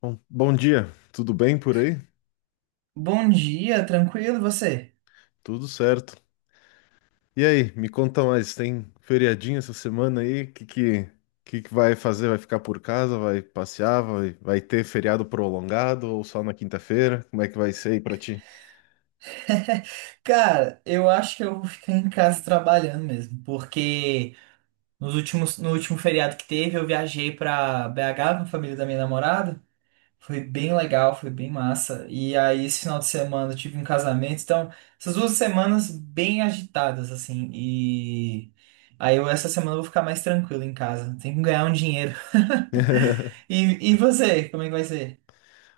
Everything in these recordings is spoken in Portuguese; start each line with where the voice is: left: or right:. left: Bom dia, tudo bem por aí?
right: Bom dia, tranquilo, e você?
left: Tudo certo. E aí, me conta mais, tem feriadinho essa semana aí? O que que vai fazer? Vai ficar por casa? Vai passear? Vai ter feriado prolongado ou só na quinta-feira? Como é que vai ser aí pra ti?
right: Cara, eu acho que eu vou ficar em casa trabalhando mesmo, porque no último feriado que teve, eu viajei pra BH com a família da minha namorada. Foi bem legal, foi bem massa. E aí, esse final de semana eu tive um casamento, então, essas 2 semanas bem agitadas, assim. E aí, essa semana eu vou ficar mais tranquilo em casa. Tem que ganhar um dinheiro. E você, como é que vai ser?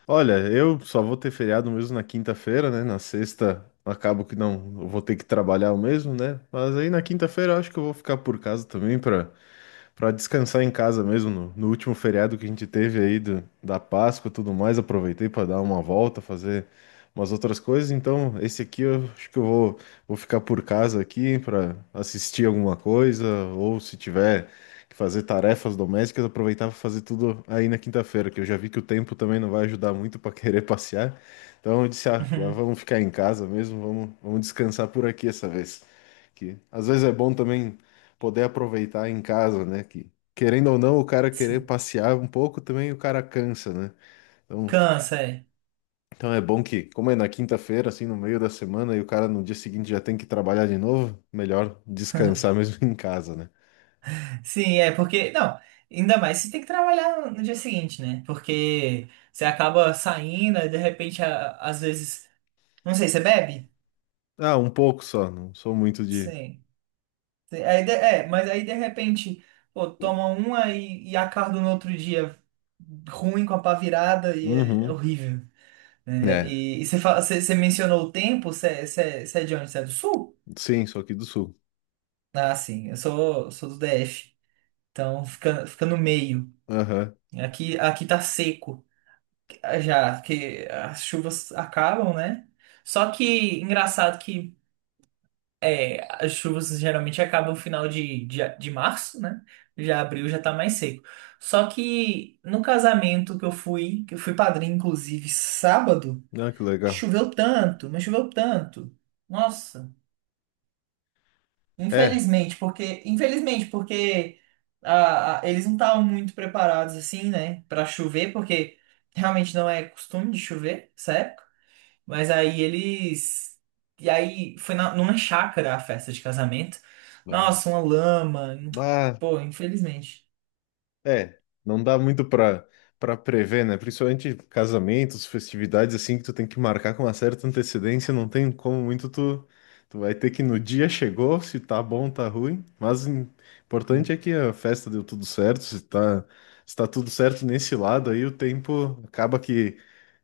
left: Olha, eu só vou ter feriado mesmo na quinta-feira, né? Na sexta acabo que não, eu vou ter que trabalhar o mesmo, né? Mas aí na quinta-feira eu acho que eu vou ficar por casa também para descansar em casa mesmo, no último feriado que a gente teve aí da Páscoa e tudo mais, aproveitei para dar uma volta, fazer umas outras coisas. Então, esse aqui eu acho que vou ficar por casa aqui para assistir alguma coisa, ou se tiver que fazer tarefas domésticas, aproveitar para fazer tudo aí na quinta-feira, que eu já vi que o tempo também não vai ajudar muito para querer passear. Então, eu disse, ah, já vamos ficar em casa mesmo, vamos descansar por aqui essa vez. Que às vezes é bom também poder aproveitar em casa, né? Que querendo ou não, o cara querer
right: Sim.
left: passear um pouco também o cara cansa, né? Então,
right: Cansa, é.
left: então é bom que, como é na quinta-feira, assim, no meio da semana, e o cara no dia seguinte já tem que trabalhar de novo, melhor descansar mesmo em casa, né?
right: Sim, é porque. Não, ainda mais você tem que trabalhar no dia seguinte, né? Porque você acaba saindo, aí de repente, às vezes. Não sei, você bebe?
left: Ah, um pouco só, não sou muito de.
right: Sim. Mas aí de repente, pô, toma uma e acorda no outro dia ruim com a pá virada e é
left: Uhum.
right: horrível. Né?
left: É,
right: E você, fala, você mencionou o tempo, você é de onde? Você é do sul?
left: sim, sou aqui do sul.
right: Ah, sim, eu sou do DF. Então fica no meio.
left: Aham.
right: Aqui tá seco. Já que as chuvas acabam, né? Só que engraçado que as chuvas geralmente acabam no final de março, né? Já abril já tá mais seco. Só que no casamento que eu fui padrinho, inclusive, sábado,
left: Ah, que legal.
right: choveu tanto, mas choveu tanto. Nossa,
left: É.
right: infelizmente, porque eles não estavam muito preparados assim, né, pra chover, porque realmente não é costume de chover, certo? Mas aí eles. E aí foi numa chácara a festa de casamento. Nossa, uma lama.
left: Ah,
right: Pô, infelizmente.
left: é, não dá muito pra para prever, né? Principalmente casamentos, festividades assim que tu tem que marcar com uma certa antecedência, não tem como muito tu vai ter que no dia chegou, se tá bom, tá ruim, mas o importante é que a festa deu tudo certo, se se tá tudo certo nesse lado aí, o tempo acaba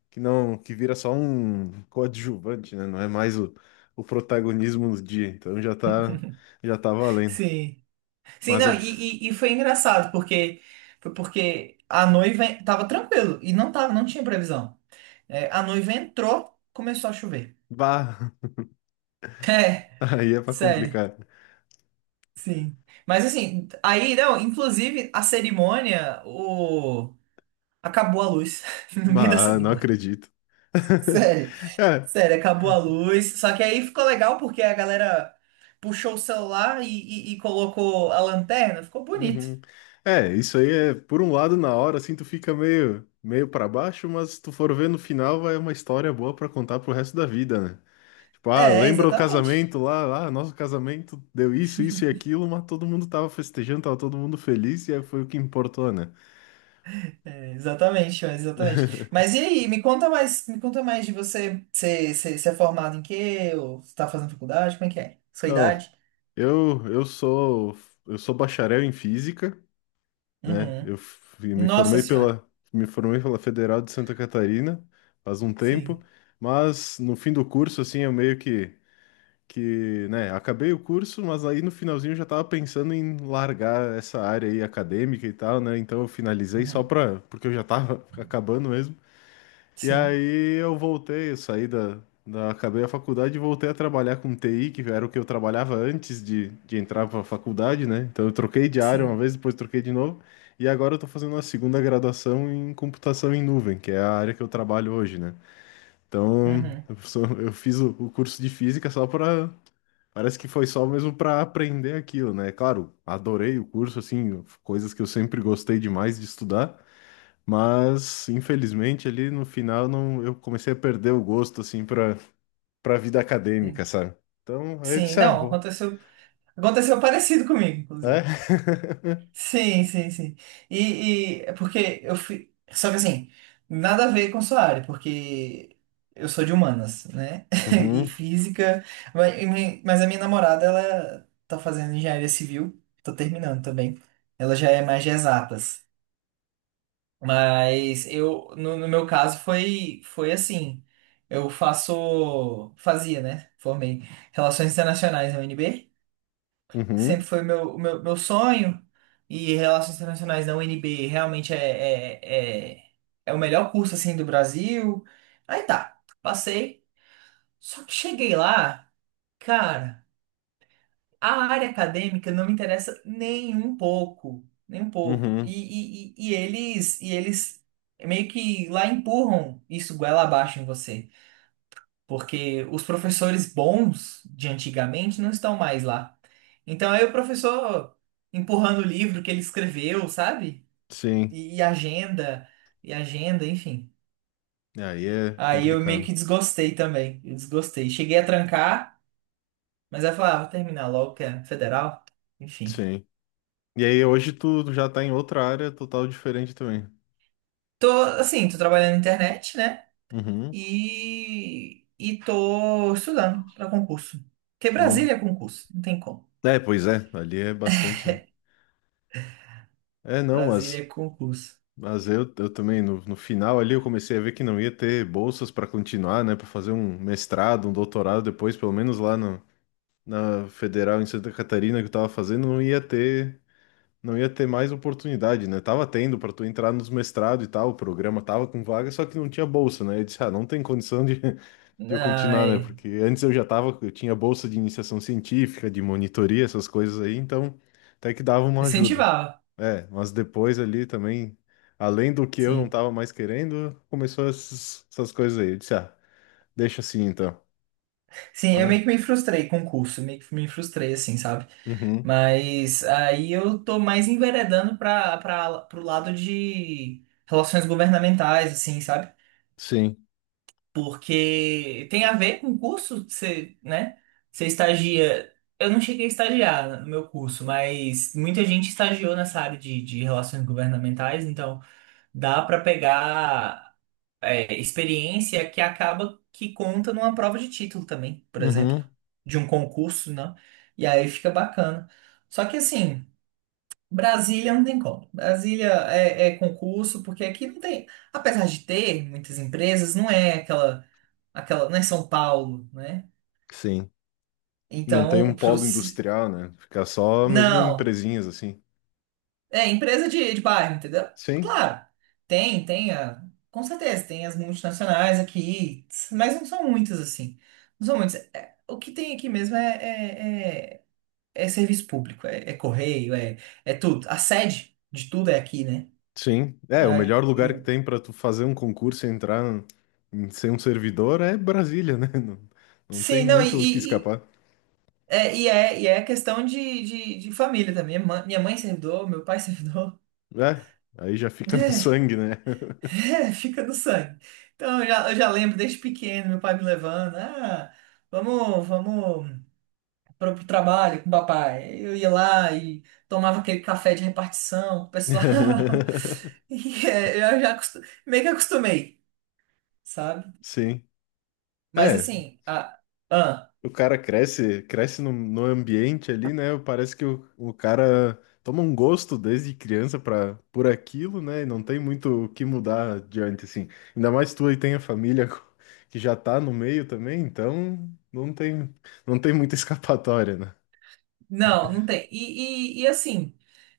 left: que não que vira só um coadjuvante, né? Não é mais o protagonismo do dia, então já tá valendo.
right: Sim. Sim,
left: Mas
right: não,
left: a-
right: e foi engraçado, porque a noiva tava tranquilo e não tava, não tinha previsão. É, a noiva entrou, começou a chover.
left: bah,
right: É,
left: aí é pra
right: sério.
left: complicar.
right: Sim. Mas assim, aí não, inclusive a cerimônia, o acabou a luz no meio da
left: Bah, não
right: cerimônia.
left: acredito.
right: Sério,
left: É,
right: sério, acabou a luz. Só que aí ficou legal porque a galera puxou o celular e colocou a lanterna, ficou bonito.
left: uhum. É, isso aí é, por um lado, na hora, assim, tu fica meio para baixo, mas se tu for ver no final, vai uma história boa pra contar pro resto da vida, né? Tipo, ah,
right: É,
left: lembra o
right: exatamente.
left: casamento lá, ah, nosso casamento deu isso, isso e aquilo, mas todo mundo tava festejando, tava todo mundo feliz e aí foi o que importou, né?
right: É, exatamente, é, exatamente. Mas e aí, me conta mais de você. Você é formado em quê? Ou você tá fazendo faculdade? Como é que é? Sua
left: Ó,
right: idade?
left: eu, eu sou, eu sou bacharel em física. Né?
right: Uhum. Nossa senhora.
left: Me formei pela Federal de Santa Catarina faz um tempo,
right: Sim.
left: mas no fim do curso, assim, eu meio que, né, acabei o curso, mas aí no finalzinho eu já tava pensando em largar essa área aí acadêmica e tal, né? Então eu finalizei só
right: Uhum.
left: pra, porque eu já tava acabando mesmo. E
right: Sim,
left: aí eu saí da acabei a faculdade e voltei a trabalhar com TI, que era o que eu trabalhava antes de entrar para a faculdade, né? Então eu troquei de área uma
right: sim.
left: vez, depois troquei de novo, e agora eu tô fazendo a segunda graduação em computação em nuvem, que é a área que eu trabalho hoje, né?
right: Uhum.
left: Eu fiz o curso de física só para parece que foi só mesmo para aprender aquilo, né? Claro, adorei o curso, assim, coisas que eu sempre gostei demais de estudar, mas, infelizmente, ali no final não, eu comecei a perder o gosto, assim, para vida acadêmica,
right: Sim.
left: sabe? Então, aí eu
right: Sim,
left: disse,
right: não, aconteceu parecido comigo,
left: é?
right: inclusive. Sim, sim, sim. E é porque eu fui. Só que assim, nada a ver com sua área, porque eu sou de humanas, né? E
left: Uhum,
right: física. Mas a minha namorada, ela tá fazendo engenharia civil, tô terminando também. Ela já é mais de exatas. Mas eu, no meu caso, foi assim. Eu faço. Fazia, né? Formei Relações Internacionais na UNB, sempre
left: uhum,
right: foi o meu sonho, e Relações Internacionais da UNB realmente é o melhor curso assim do Brasil. Aí tá, passei, só que cheguei lá, cara, a área acadêmica não me interessa nem um pouco, nem um pouco.
left: uhum,
right: E eles meio que lá empurram isso goela abaixo em você, porque os professores bons de antigamente não estão mais lá. Então aí o professor empurrando o livro que ele escreveu, sabe?
left: sim.
right: E, e agenda, e agenda, enfim.
left: Aí é
right: Aí eu meio
left: complicado,
right: que desgostei também. Eu desgostei. Cheguei a trancar, mas aí eu falei, ah, vou terminar logo, que é federal. Enfim.
left: sim. E aí hoje tu já tá em outra área total diferente também.
right: Tô, assim, tô trabalhando na internet, né?
left: Uhum,
right: E tô estudando pra concurso. Porque
left: uhum.
right: Brasília é concurso, não tem como.
left: É, pois é, ali é bastante... É, não,
right: Brasília é
left: mas...
right: concurso.
left: Mas eu também, no final ali, eu comecei a ver que não ia ter bolsas para continuar, né? Para fazer um mestrado, um doutorado depois, pelo menos lá no, na Federal em Santa Catarina que eu tava fazendo, não ia ter, não ia ter mais oportunidade, né? Tava tendo para tu entrar nos mestrados e tal, o programa tava com vaga, só que não tinha bolsa, né? Eu disse, ah, não tem condição de eu continuar, né?
right: Ai,
left: Porque antes eu já tava, eu tinha bolsa de iniciação científica, de monitoria, essas coisas aí, então até que dava uma ajuda.
right: incentivava,
left: É, mas depois ali também, além do que eu não
right: sim.
left: tava mais querendo, começou essas coisas aí. Eu disse, ah, deixa assim então.
right: Sim, eu
left: Ah,
right: meio que me frustrei com o curso, meio que me frustrei, assim, sabe?
left: uhum,
right: Mas aí eu tô mais enveredando para para pro lado de relações governamentais, assim, sabe?
left: sim,
right: Porque tem a ver com o curso, você, né? Você estagia. Eu não cheguei a estagiar no meu curso, mas muita gente estagiou nessa área de relações governamentais, então dá para pegar experiência, que acaba que conta numa prova de título também, por exemplo,
left: uhum,
right: de um concurso, né? E aí fica bacana. Só que assim, Brasília não tem como. Brasília é concurso, porque aqui não tem, apesar de ter muitas empresas, não é aquela, não é São Paulo, né?
left: sim. Não tem um
right: Então,
left: polo industrial, né? Fica só mesmo
right: não.
left: empresinhas assim.
right: É, empresa de bairro, entendeu?
left: Sim,
right: Claro, tem, tem, a, com certeza, tem as multinacionais aqui, mas não são muitas, assim. Não são muitas. É, o que tem aqui mesmo é serviço público, é correio, é tudo. A sede de tudo é aqui, né?
left: sim. É, o
right: É,
left: melhor lugar que
right: e-
left: tem para tu fazer um concurso e entrar em ser um servidor é Brasília, né? Não, não tem
right: sim, não, e,
left: muito o que
right: e, e-
left: escapar.
right: é, e é, e é questão de família também. Minha mãe é servidor, meu pai é servidor.
left: É, aí já fica no sangue, né?
right: É, fica no sangue. Então, eu já lembro desde pequeno, meu pai me levando. Ah, vamos, vamos para o trabalho com o papai. Eu ia lá e tomava aquele café de repartição com o pessoal. E é, eu já acostu- meio que acostumei, sabe?
left: Sim.
right: Mas
left: É,
right: assim, ah,
left: o cara cresce, cresce no ambiente ali, né? Parece que o cara toma um gosto desde criança para por aquilo, né? E não tem muito o que mudar adiante, assim. Ainda mais tu aí tem a família que já tá no meio também, então não tem, não tem muita escapatória, né?
right: não, não tem. E assim.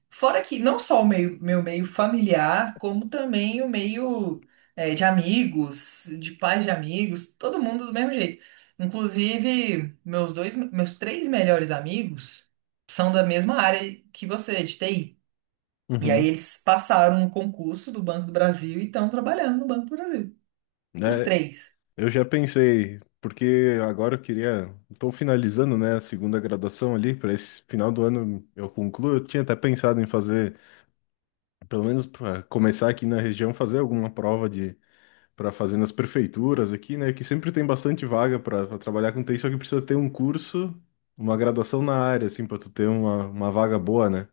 right: Fora que não só meu meio familiar, como também o meio de amigos, de pais de amigos, todo mundo do mesmo jeito. Inclusive, meus dois, meus três melhores amigos são da mesma área que você, de TI. E aí
left: Uhum.
right: eles passaram o concurso do Banco do Brasil e estão trabalhando no Banco do Brasil. Os
left: É,
right: três.
left: eu já pensei, porque agora eu queria. Estou finalizando, né, a segunda graduação ali, para esse final do ano eu concluo. Eu tinha até pensado em fazer pelo menos para começar aqui na região, fazer alguma prova de para fazer nas prefeituras aqui, né? Que sempre tem bastante vaga para trabalhar com TI, só que precisa ter um curso, uma graduação na área, assim, para tu ter uma vaga boa, né?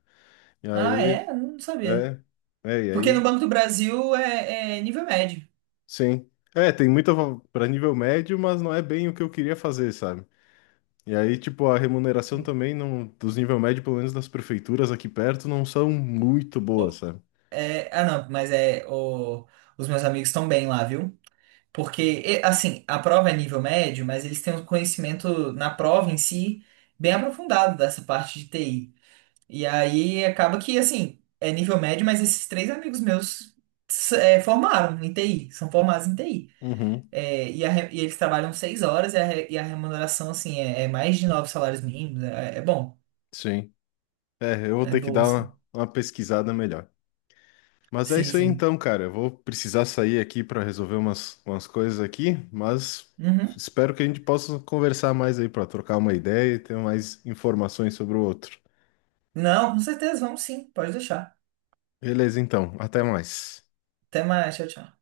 left: E
right: Ah,
left: aí,
right: é? Eu não sabia.
left: é, e
right: Porque no
left: aí,
right: Banco do Brasil é nível médio.
left: sim. É, tem muita para nível médio, mas não é bem o que eu queria fazer, sabe? E aí, tipo, a remuneração
right: Sim.
left: também não, dos nível médio, pelo menos nas prefeituras aqui perto, não são muito boas, sabe?
right: É, ah, não, mas os meus amigos estão bem lá, viu? Porque, assim, a prova é nível médio, mas eles têm um conhecimento na prova em si bem aprofundado dessa parte de TI. E aí acaba que, assim, é nível médio, mas esses três amigos meus formaram em TI, são formados em TI.
left: Uhum,
right: É, e eles trabalham 6 horas e a remuneração, assim, é mais de 9 salários mínimos. É, é bom,
left: sim. É, eu vou
right: é
left: ter que
right: boa,
left: dar
right: assim.
left: uma pesquisada melhor. Mas é
right: Sim,
left: isso aí
right: sim.
left: então, cara. Eu vou precisar sair aqui para resolver umas coisas aqui, mas
right: Uhum.
left: espero que a gente possa conversar mais aí para trocar uma ideia e ter mais informações sobre o outro.
right: Não, com certeza, vamos sim, pode deixar.
left: Beleza, então. Até mais.
right: Até mais, tchau, tchau.